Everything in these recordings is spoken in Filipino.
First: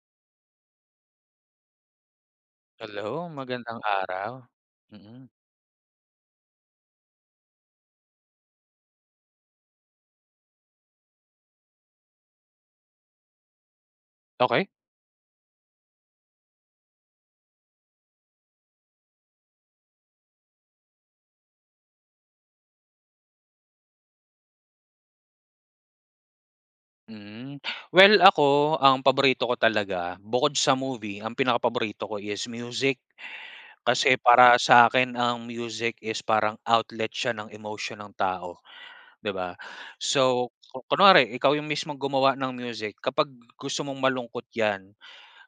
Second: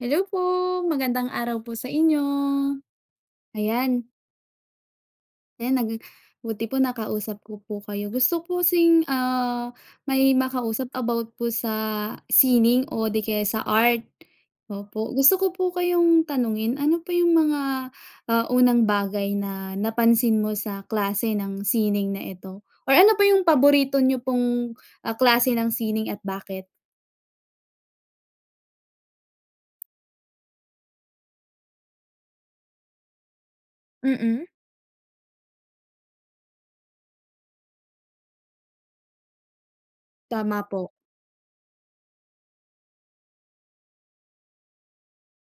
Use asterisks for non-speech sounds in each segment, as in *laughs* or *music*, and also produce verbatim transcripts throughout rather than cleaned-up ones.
Hello po. Magandang araw po sa inyo. Hello magandang Ayan. araw. Mm. Ayan. Nag buti po nakausap ko po kayo. Gusto ko po kasing, ah, may makausap about po sa sining o 'di kaya sa art. Okey. Opo. Gusto ko po kayong tanungin, ano po 'yong mga, ah, unang bagay na napansin mo sa klase ng sining na ito? Or ano po 'yong paborito niyo pong, ah, klase ng sining at bakit? Mm. Well ako, ang paborito ko talaga bukod sa movie, ang pinakapaborito ko is music. Kasi Mm. para sa 'kin ang music is parang outlet siya ng emosyon ng tao, 'di ba? So Tama po. kunware ikaw 'yong mismong gumawa ng music, kapag gusto mong malungkot 'yan,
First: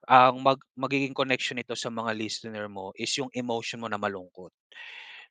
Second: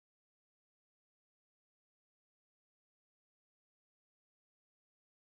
ang mag magiging connection nito sa mga listener mo is 'yong emotion mo na malungkot.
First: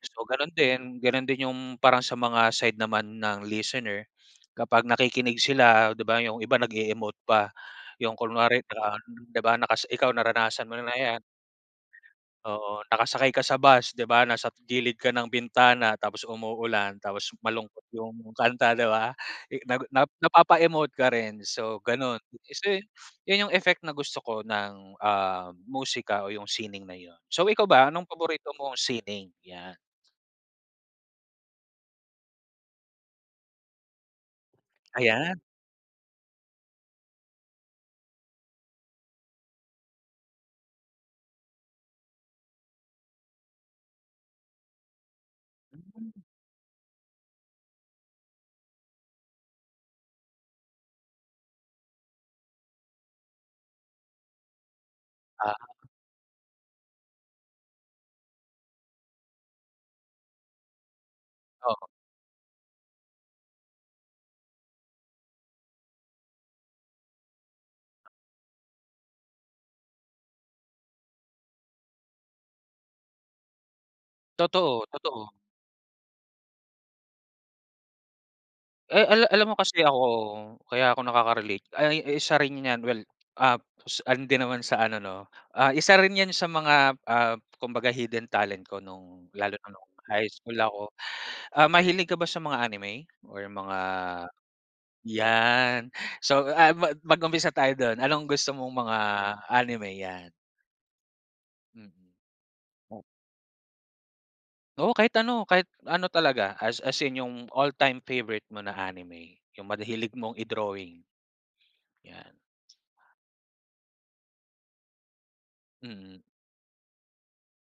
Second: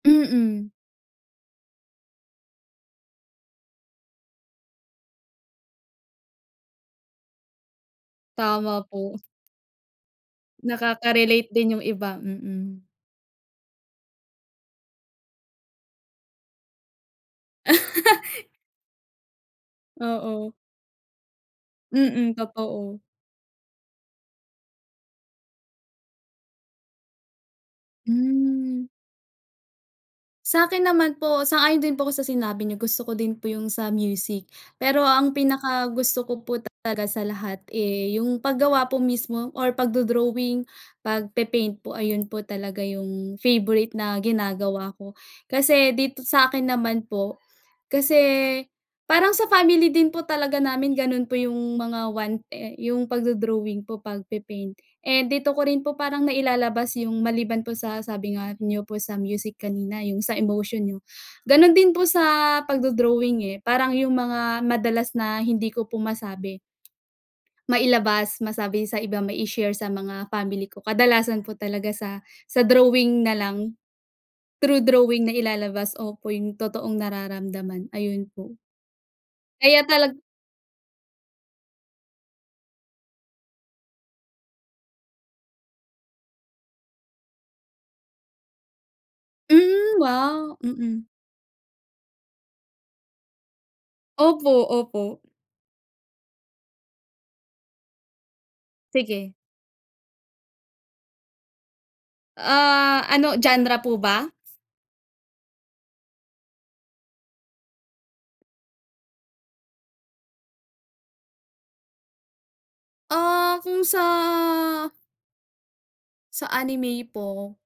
So gano'n Mm. din. Gano'n din 'yong parang sa mga side naman ng listener kapag nakikinig sila, 'di ba? 'Yong iba nag-e-emote pa, 'yong kunwari Tama parang, po. 'di ba, nakas ikaw naranasan mo na 'yan. Nakaka-relate din 'yong iba. Mm. Oo, nakasakay ka sa bus, 'di ba, nasa gilid ka ng bintana, tapos umuulan, tapos malungkot 'yong *laughs* kanta, 'di ba? I nag Oo. napapa-emote ka rin, so gano'n. Mm, Eh, kasi totoo. 'yon 'yong effect na gusto ko ng, ah, musika o 'yong sining na 'yon. So ikaw ba anong paborito mong Mm. sining? 'Yan. Sa 'kin naman po sang-ayon din po ako sa sinabi niyo. Gusto ko din po 'yong sa music. Pero ang Ayan. pinakagusto ko po talaga sa lahat, eh, 'yong paggawa po mismo or pagdo-drawing, pagpe-paint po. Ayun po talaga 'yong favorite na ginagawa ko. Kasi Hmm. dito sa 'kin naman po kasi parang sa family din po talaga namin, gano'n po 'yong mga one eh, 'yong pagdo-drawing po, pagpe-paint. Eh, dito Ah. ko rin po parang nailalabas 'yong, maliban po sa sabi nga niyo po sa music kanina, 'yong sa emotion niyo. Gano'n Oo. din po sa pagdo-drawing eh. Parang 'yong mga madalas na hindi ko po masabi mailabas, masabi sa iba, mai-share sa mga family ko, kadalasan po talaga sa sa drawing na lang. Through Totoo, drawing totoo. nailalabas opo, 'yong totoong nararamdaman, ayun po. Eh, ala alam mo Kaya kasi ako talag kaya ako nakakarelate ay ay, isa rin 'yan. Well, ah, kos ano din naman sa ano, 'no, ah, isa rin 'yan sa mga, ah, kumbaga hidden talent ko no'ng lalo na no'ng Hmm, high wow. school ako. Mm. Ah, mahilig ka ba sa mga anime or mga Opo, opo. 'yan. So, ah, mag-umpisa tayo do'n. Anong gusto mong mga Sige. anime? 'Yan. Mm. Ah, ano genre po ba? Oo. Kahit ano. Kahit ano talaga as as in, 'yong all-time favorite mo na anime. 'Yong mad hilig mong i-drawing. Yan. Ah, kung sa Mm. sa anime po.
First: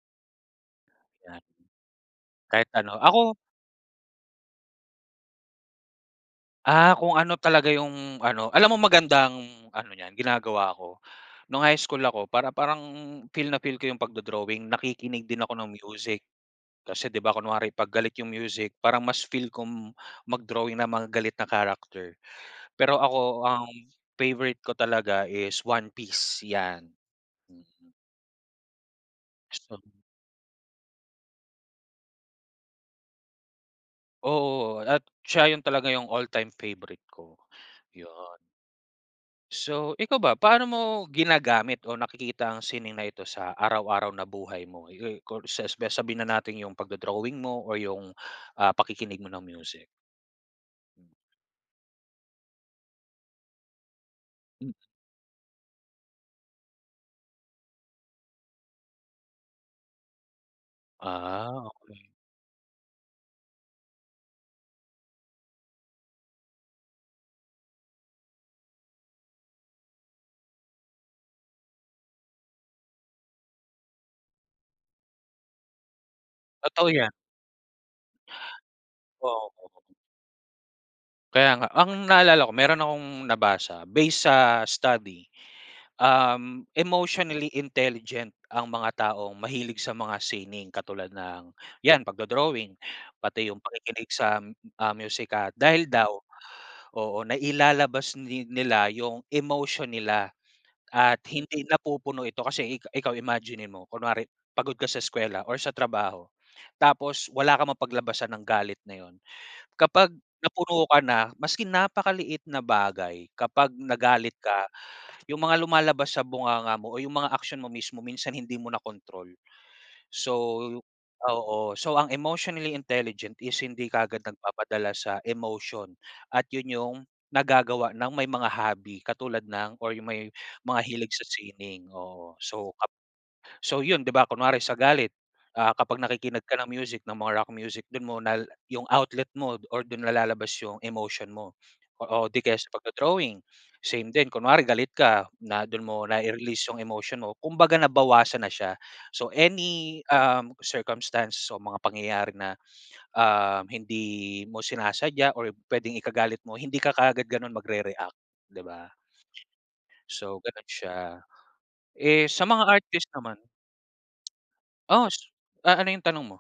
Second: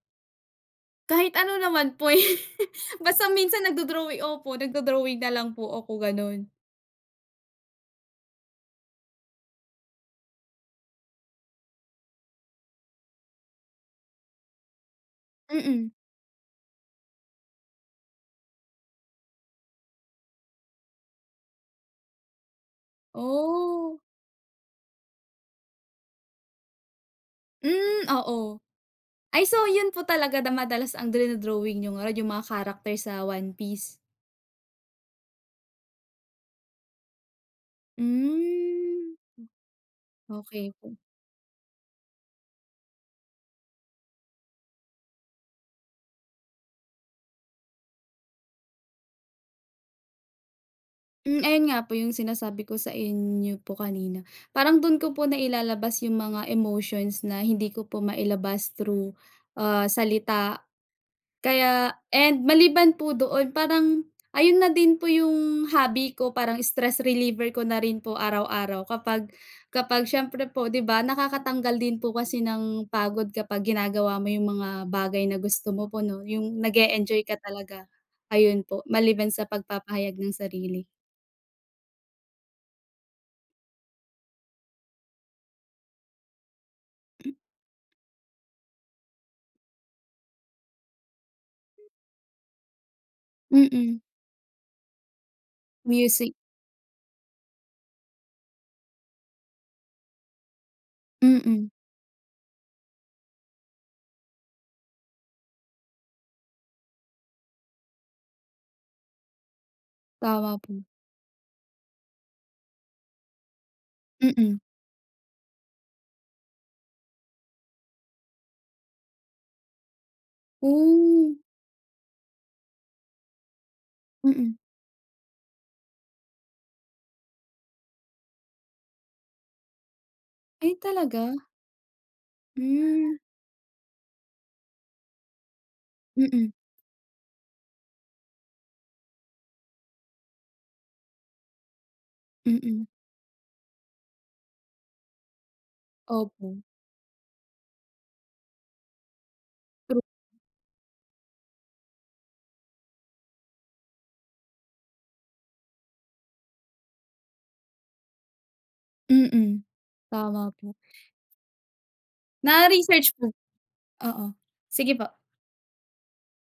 Kahit ano naman po, eh, Kahit ano. *laughs* basta Ako minsan nag-do-drawing opo, nagdo-drawing na lang po ako, gano'n. Ah, kung ano talaga 'yong, ano alam mo magandang ano 'yan, ginagawa ko, no'ng high school ako para parang feel na feel ko 'yong pagdo-drawing, nakikinig din ako ng Mm. music. Kasi, 'di ba, kunwari 'pag galit 'yong music parang mas feel kong mag-drawing ng mga galit na character. Pero ako ang Ooh. favorite ko talaga is One Piece, 'yan. Mm, oo. Ay, so Gustong 'yon po talaga da madalas ang dino-drawing niyo ngarud, 'yong mga character sa One Piece? Oo, at siya 'yon talaga. 'Yong all-time favorite ko, 'yon. Hmm, So ikaw m ba, paano okey mo po. ginagamit o nakikita ang sining na ito sa araw-araw na buhay mo? Yu ku sasbi sabihin na natin 'yong pagdo-drawing mo o 'yong, ah, pakikinig mo ng music. Mm. Ayun nga po 'yong sinasabi ko sa inyo po kanina. Hmm. Parang do'n ko po nailalabas 'yong mga emotions na hindi ko po mailabas through, ah, salita. Ah, Kaya okey. and maliban po doon, parang ayun na din po 'yong hobby ko. Parang stress reliever ko na rin po araw-araw kapag kapag siyempre po, 'di ba, nakakatanggal din po kasi ng pagod kapag ginagawa mo 'yong mga bagay na gusto mo po, 'no, 'yong Totoo yan. nag-e-enjoy ka talaga. Ayun po maliban sa Oo. pagpapahayag ng sarili. Kaya nga. Ang naalala ko, mayro'n akong nabasa based sa study, um, M emotionally intelligent ang mga taong mahilig sa mga sining katulad ng, 'yan, pagdo-drawing, pati 'yong Mm. pakikinig sa, ah, musika. Dahil daw Music. oo, nailalabas ni nila 'yong emotion nila at hindi Mm. napupuno ito. Kasi i ikaw imaginin mo. Kunwari pagod ka sa eskuwela or sa trabaho, tapos wala kang mapaglabasan ng galit na 'yon. Kapag Tama po. napuno ka na maski napakaliit na bagay, kapag nagalit Mm. ka, 'yong mga lumalabas sa bunganga mo o 'yong mga aksyon mo mismo, minsan hindi mo na control. So Ooh. oo, so ang emotionally intelligent is hindi kaagad Mm. nagpapadala sa emotion at 'yon 'yong nagagawa ng may mga hobby katulad ng or 'yong may Ay, mga hilig sa talaga? sining, oo. So kap Mm. so 'yon, 'di ba, kunwari sa galit, ah, kapag nakikinig Mm. ka ng music, ng mga rock music, do'n mo nal 'yong outlet mo or do'n nalalabas 'yong emotion mo. O o 'di kaya sa Mm. pagdo-drawing, same din. Kunwari galit ka na du'n mo Opo. nai-release 'yong emotion mo. Kumbaga nabawasan na siya. So True. any, um, circumstance o mga pangyayari na, um, hindi mo sinasadya or puwedeng ikagalit mo, hindi ka kaagad gano'n magre-react, 'di ba? Mm. So Tama gano'n po. siya. Eh, sa mga Na artist research ko naman oo, sige po. Oo, s ah, ano 'yong tanong mo?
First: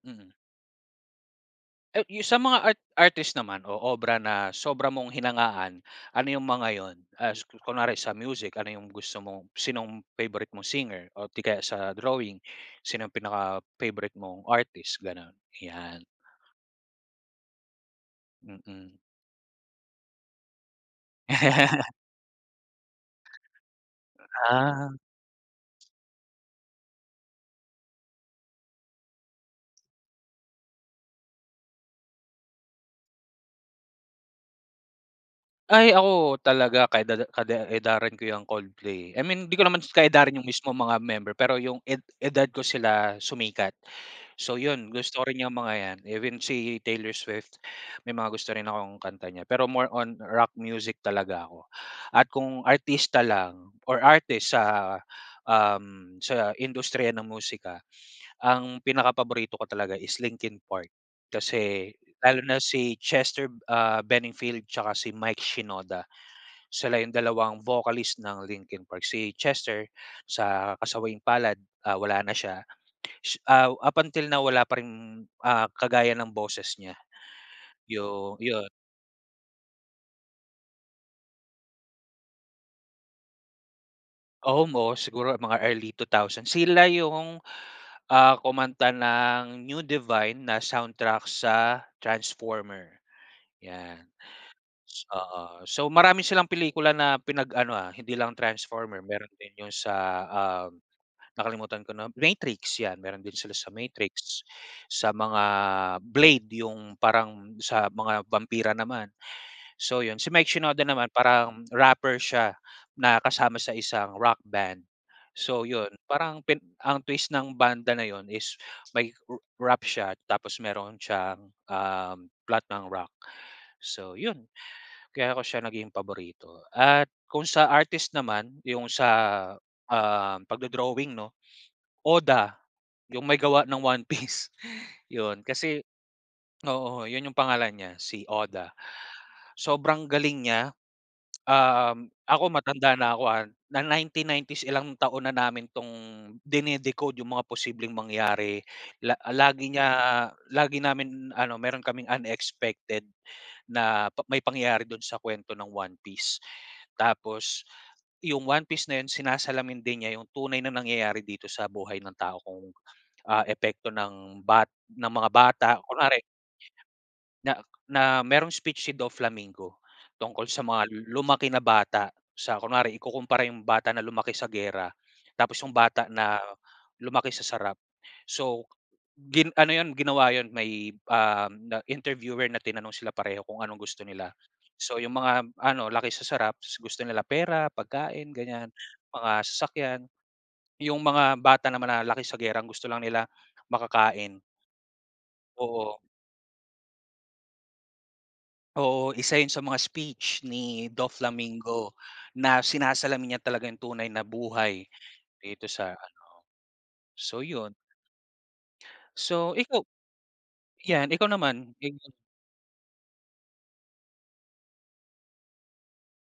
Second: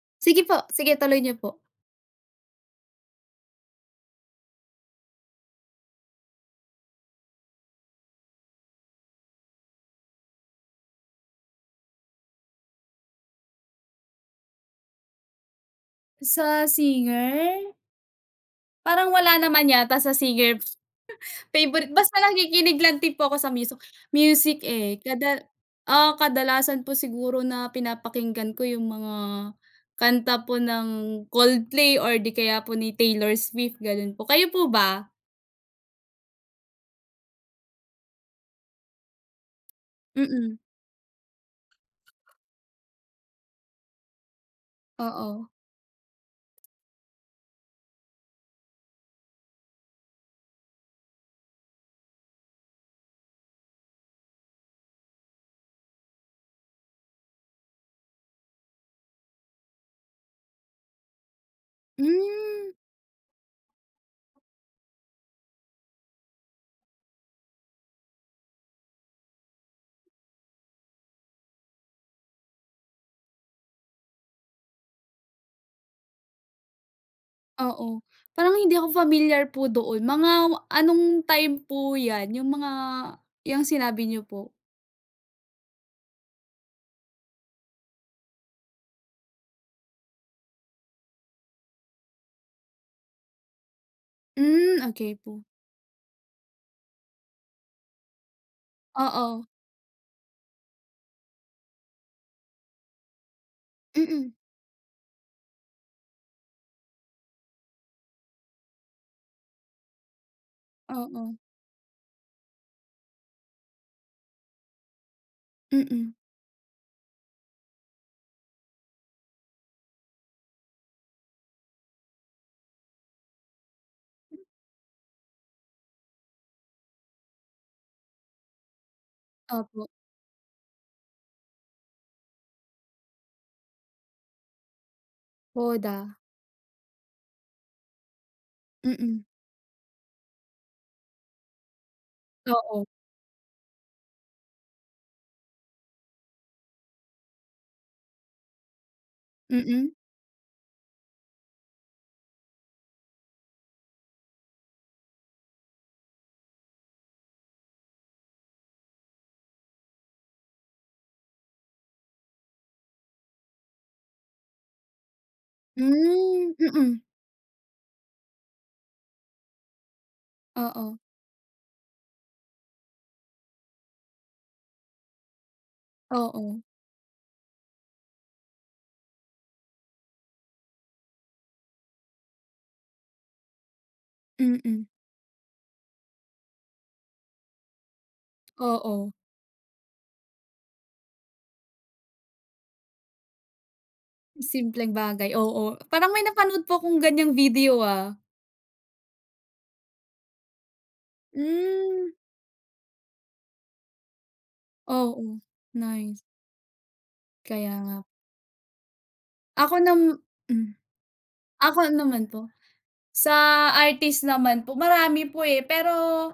Mm. Sige po. Sige, tuloy niyo po. Ay, 'yong sa mga art artist naman o obra na sobra mong hinangaan, ano 'yong mga 'yon? As ku kunware sa music, ano 'yong gusto mong sinong favorite mong singer o 'di kaya sa drawing, sino 'yong pinaka-favorite mong artist, gano'n? 'Yan. Sa singer? Mm. Parang wala naman yata sa singer, *laughs* favorite. Basta nakikinig lang din po ako sa miso music, Ah. eh, kada ah, kadalasan po siguro na pinapakinggan ko 'yong mga kanta po ng Coldplay or 'di kaya po ni Taylor Swift, gano'n po. Kayo po ba? Ay, ako talaga ka-edad kade edaran ko yang Coldplay. I mean, hindi ko naman kaedaran 'yong Mm. mismong mga member. Pero 'yong ed edad ko sila sumikat. So 'yon, gusto rin Oo. 'yong mga 'yan, even si Taylor Swift may mga gusto rin akong kanta niya. Pero more on rock music talaga ako. At kung artista lang or artist sa, um, sa industriya ng musika ang pinakapaborito ko talaga is Linkin Park kasi lalo na Hmm. si Chester, ah, Benningfield tsaka si Mike Shinoda. Sila 'yong dalawang vocalist ng Linkin Park. Si Chester, sa kasawiang-palad, ah, wala na siya. Ah, up until now wala pa ring, ah, kagaya ng boses niya, Oo, 'yong parang 'yon hindi ako familiar po doon. Mga anong time po 'yan, 'yong mga yang sinabi niyo po? Almost. Siguro mga early two thousand. Sila 'yong, ah, kumanta ng "New Divine" na soundtrack sa Transformer, 'yan. Hmm, okey Sa po. so marami silang pelikula na pinag-ano, ah, hindi lang Transformer. Mayro'n Oo. din 'yon sa, ah, nakalimutan ko na Matrix, 'yan, mayro'n din sila sa Mm. Matrix, sa mga Blade 'yong parang sa mga bampira naman. So 'yon. Si Mike Shinoda naman Oo. parang rapper siya na kasama sa isang rock band. So 'yon, Mm. parang pin ang twist ng banda na 'yon is may r rap siya tapos mayroon siyang, ah, plot ng rock. So 'yon, kaya ko siya naging paborito. At kung sa artist naman 'yong sa, Opo. um, pagdo-drawing, 'no, Oda, 'yong may gawa ng One Piece, 'yon. Kasi Oda. oo, 'yon 'yong pangalan niya, si Oda. Mm. Sobrang galing niya. Um, ako Oo. matanda na ako, ah, na nineteen nineties, ilang taon na namin tong dine-decode 'yong mga posibleng mangyari la lagi niya Mm. lagi namin, ano mayro'n kaming unexpected na pa may pangyayari do'n sa kuwento ng One Piece. Tapos 'yong One Piece na 'yon sinasalamin din niya 'yong tunay na nangyayari dito sa buhay ng tao kung, ah, epekto ng ba ng mga bata. Kunwari Hmm, mm. na na mayro'ng speech si Doflamingo tungkol sa mga Oo. lu lumaki na bata sa Kunware, ikukumpara 'yong bata na lumaki sa giyera tapos 'yong bata na Oo. lumaki sa sarap. So gin ano 'yon ginawa 'yon may, ah, na interviewer na tinanong sila pareho kung anong gusto nila. Mm. So 'yong mga, ano, laki sa sarap, s gusto nila pera, pagkain, ganiyan, Oo. mga sasakyan. 'Yong mga bata naman na laki sa giyera, ang gusto lang nila makakain. Simpleng bagay. Oo, Oo. parang may napanood po 'kong ganiyang video, ah. Oo, isa 'yon sa mga speech ni Doflamingo Hmm. na sinasalamin niya talaga 'yong tunay na buhay Oo, dito sa, ano. nice. So 'yon. Kaya nga So Ako ikaw? nam Hmm. 'Yan, ikaw naman. Ako naman po? Sa artist naman po marami po, eh, pero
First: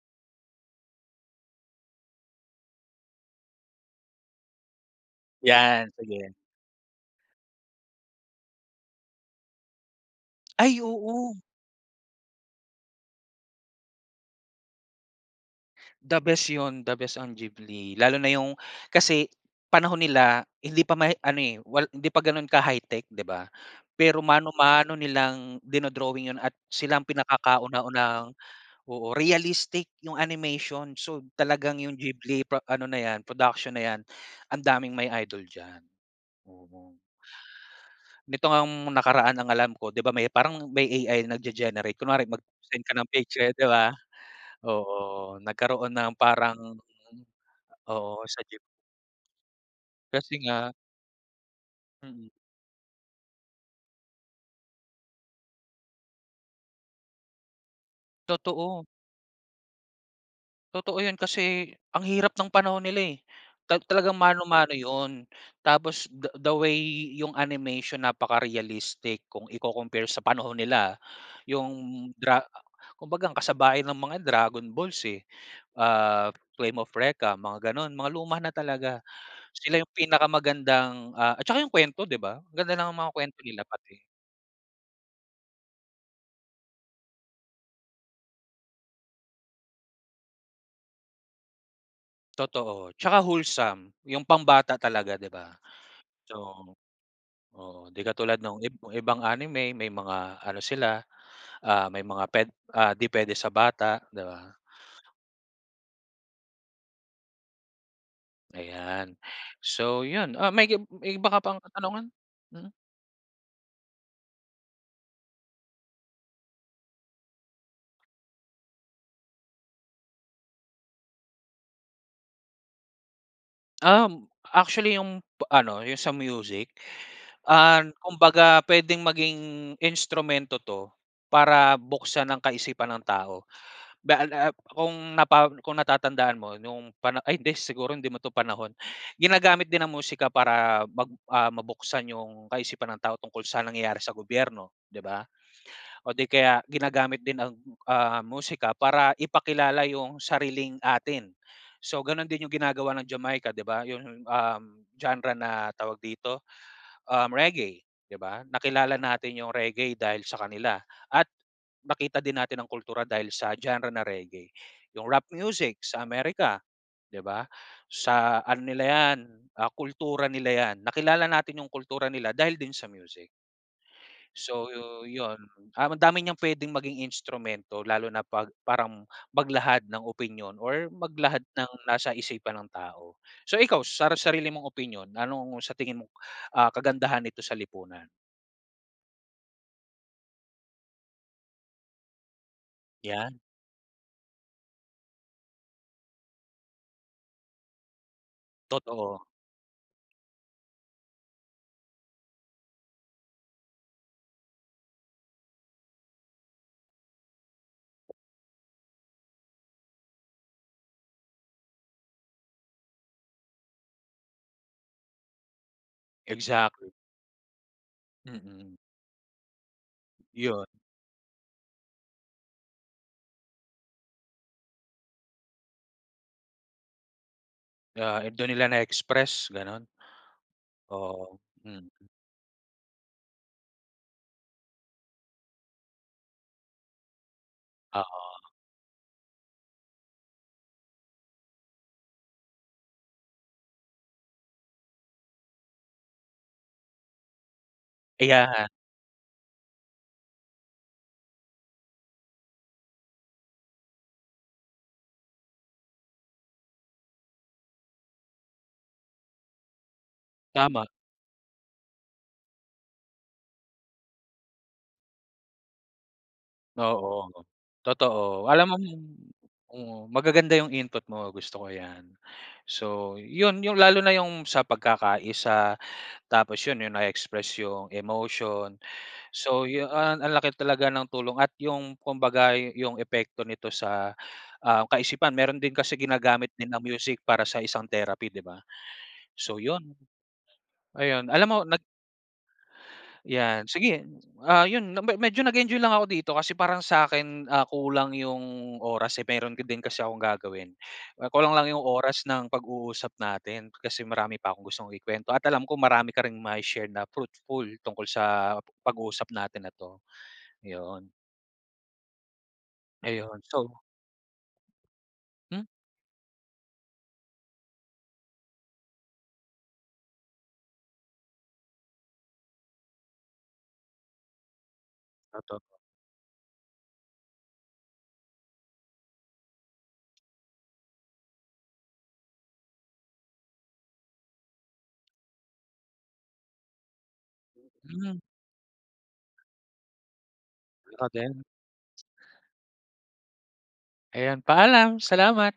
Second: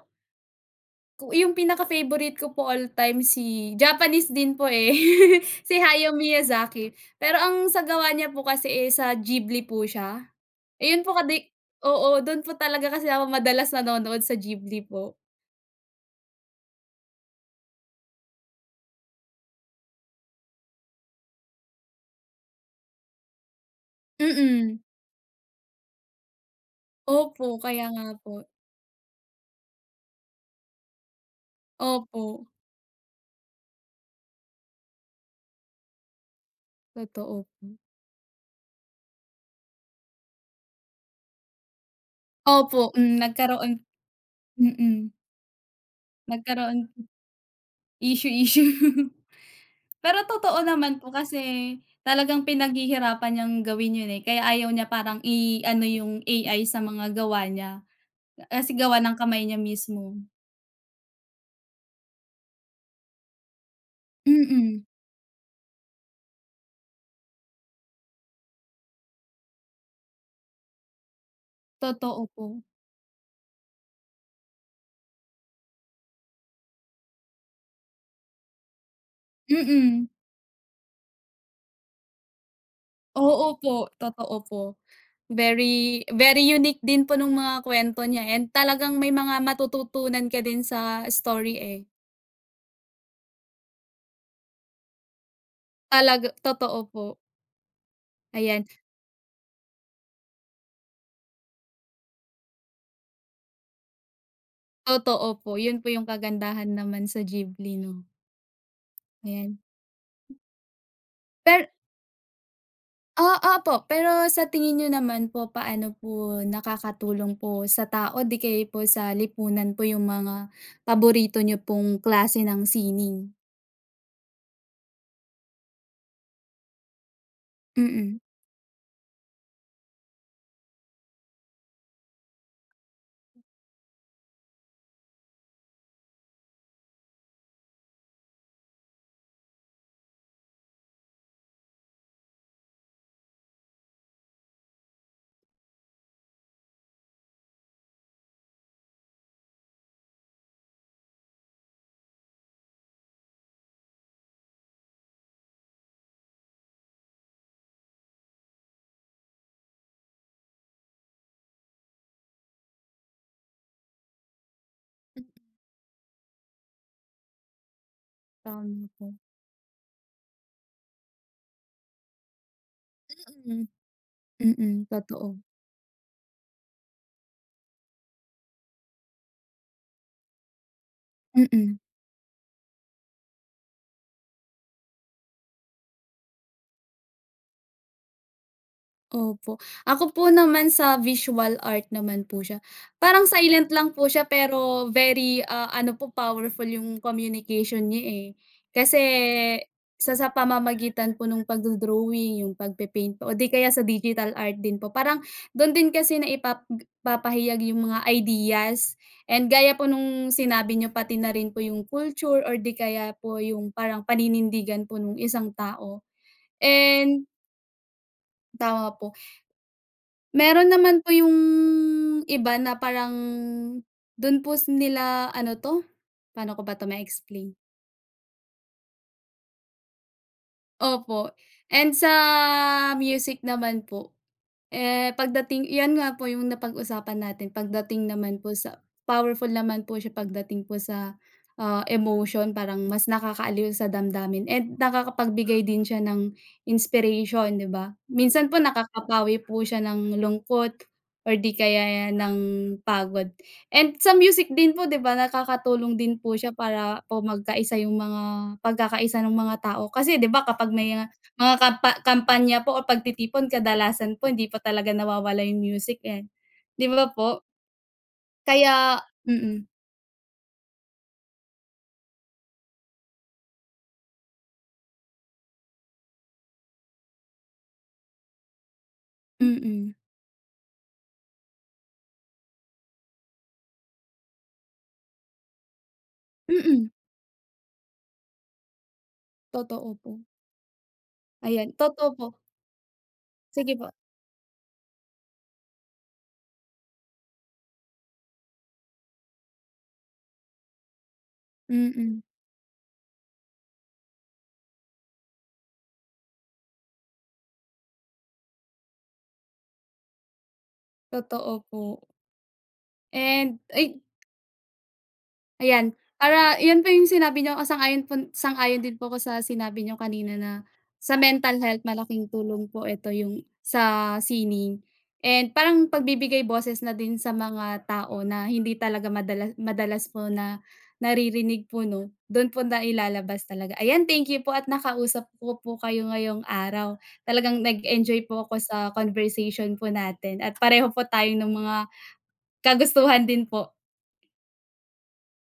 ku 'yong pinaka-favorite ko po all-time si Japanese din po, eh, *laughs* si 'Yan, Hayao sige. Miyazaki. Pero ang sa gawa niya po kasi, eh, sa Ghibli po siya. Ay, Iyon po, oo. kadi oo, do'n po talaga kasi ako madalas nanonood, sa Ghibli po. The best 'yon. The best ang Ghibli lalo na 'yong kasi panahon nila, hindi pa ma-ano, eh. Wal hindi pa gano'n ka-high-tech, 'di ba? Pero Mm. mano-mano nilang dino-drawing 'yon at sila ang Opo, kaya nga pinakakauna-unahang po. oo, realistic 'yong animation. So talagang 'yong Ghibli Opo. pa ano na 'yan, production na 'yan, ang daming may idol diyan. Oo. Totoo po. Nito ngang nakaraan ang alam ko, 'di ba, may parang may A-I nagge-generate. Kunwari, mag-send Opo, ka ng mm. picture, 'di Nagkaroon ba? mm. Oo. Nagkaroon ng parang Nagkaroon oo, Issue, sa Ghib issue. *laughs* Pero Kasi totoo nga naman po kasi Mm. talagang pinaghihirapan niyang gawin 'yon, eh. Kaya ayaw niya parang i-ano 'yong A-I sa mga gawa niya. Uh, kasi Totoo. gawa ng kamay niya mismo. Totoo 'yan, kasi ang hirap nong panahon nila, eh, ta talagang mano-mano Mm. 'yon. Tapos the the way 'yong animation, napaka-realistic kung iko-compare sa panahon nila 'yong Totoo Dra po. kumbaga ang kasabay ng mga 'yan Dragon Balls, eh, ah, Flame of Recca, mga gano'n. Mga luma na talaga. Sila 'yong Mm. pinakamagandang, ah at saka 'yong kuwento, 'di ba? Ang ganda ng mga kuwento Oo, nila po. pati Totoo po. Very, very unique din po no'ng mga kwento niya and talagang may mga matututunan ka din sa story, eh. Totoo. 'Tsaka wholesome. 'Yong pambata talaga, 'di ba? Talag Oo, totoo po. oo. 'Di katulad nong Ayan. ib ibang anime may mga ano sila, ah, may mga puwed ah, 'di puwede sa bata, 'di ba? Totoo po. 'Yon po 'yong kagandahan naman sa Ghibli. Ayan. Ayan. So 'yon, ah, may gib may iba ka pang Per katanungan? Mm. Ah, ah, opo. Pero sa tingin niyo naman po, paano po nakakatulong po sa tao o 'di kaya'y po sa lipunan po 'yong mga paborito niyo pong klase ng sining? Um, actually 'yong pa ano, 'yong sa music, ah, Mm. kumbaga puwedeng maging instrumento 'to para buksan ang kaisipan ng tao bale a ap kung napa kung natatandaan mo no'ng pana ay hindi, siguro hindi mo 'to panahon. Ginagamit din ang musika para mag ah, mabuksan 'yong kaisipan ng tao tungkol sa nangyayari sa gobyerno, 'di ba, o 'di kaya ginagamit din ang, ah, musika para ipakilala 'yong sariling atin. So gano'n din 'yong ginagawa ng Jamaica, 'di ba? 'Yong, um, genre na, tawag dito, um, reggae, 'di ba? Nakilala natin 'yong reggae dahil sa kanila at nakita din natin ang kultura dahil sa genre na reggae. 'Yong rap music, sa America, 'di ba? Sa ano nila Tama po. 'yan, ah, kultura nila 'yan. Nakilala natin 'yong kultura nila dahil din sa music. Mm. So yo Mm, totoo. 'yon, ah, madami niyang puwedeng maging instrumento, lalo na 'pag parang maglahad ng opinyon or maglahad ng Mm. nasa isipan ng tao. So ikaw sara sarili mong opinyon, anong sa tingin mong, ah, kagandahan nito sa lipunan? Opo. Ako po naman sa visual art naman po siya. Parang 'Yan. silent lang po siya pero very, ah, ano, po powerful 'yong communication niya, eh. Kasi Totoo. sa sa pamamagitan po no'ng pagdo-drawing, 'yong pagpe-paint po o 'di kaya sa digital art din po, parang do'n din kasi naipap g naipahayag 'yong mga ideas. And gaya po no'ng sinabi n'yo pati na rin po 'yong culture or 'di kaya po 'yong parang paninindigan po no'ng isang tao. Exactly. And Mm. Tama po. 'Yon. Mayro'n naman po 'yong iba na parang do'n po s nila, ano 'to, paano ko ba to ma-explain? Ah, doon nila na-express, gano'n? Opo, Oo, and mm. sa music naman po, eh, pagdating 'yan nga po 'yang napag-usapan natin, pagdating naman Oo. po sa powerful naman po siya pagdating po sa, ah, emotion. Parang mas nakakaaliw sa damdamin and nakakapagbigay din siya ng inspiration, 'di ba? Minsan po Ayan. nakakapawi po siya ng lungkot or 'di kaya ng pagod. And sa music din po, 'di ba, nakakatulong din po siya para po magkaisa 'yong mga pagkakaisa no'ng mga tao kasi, 'di ba, kapag Tama. may mga kampa kampanya po o pagtitipon kadalasan po hindi po talaga nawawala 'yong music, eh. 'Di ba Oo, po? totoo. Alam mong Kaya mm. mm. Magaganda 'yong input mo, gusto ko 'yan. So 'yon 'yong lalo na 'yong sa pagkakaiisa, tapos 'yon 'yong nae-express. So 'yong emotion so yu Mm. ah, ang laki talaga ng tulong at 'yong kumbaga 'yo 'yong epekto nito sa, ah, kaisipan mayro'n din kasi ginagamit din ang Mm. music para sa isang therapy, 'di ba? So Totoo 'yon. po. Ayun, alam mo Ayan, nag totoo po. Yan, Sige po. sige, ah, 'yon na me medyo nag-enjoy lang ako dito kasi parang sa 'kin, ah, kulang 'yong oras, eh, mayro'n ga din kasi akong gagawin. Ah, kulang lang 'yong Mm. oras ng pag-uusap natin kasi marami pa akong gustong ikuwento at alam ko marami ka ring mai-share na fruitful tungkol sa pag-uusap natin na 'to. 'Yon. Totoo po. Ayun, And so ay M Ayan. Para 'yon po 'yong sinabi niyo po sang-ayon po sang-ayon din po ako sa sinabi n'yo kanina na sa mental health malaking tulong po ito, 'yong sa sining and Totoo. parang pagbibigay boses na din sa mga tao na hindi talaga madala madalas po na naririnig po, 'no. Do'n po nailalabas talaga. Ayan. Thank you po at nakausap ko po kayo ngayong araw. Talagang Hmm. nag-enjoy po ako sa conversation po natin at pareho po Ikaw tayo din? ng mga kagustuhan din po. Ayan, paalam. Salamat.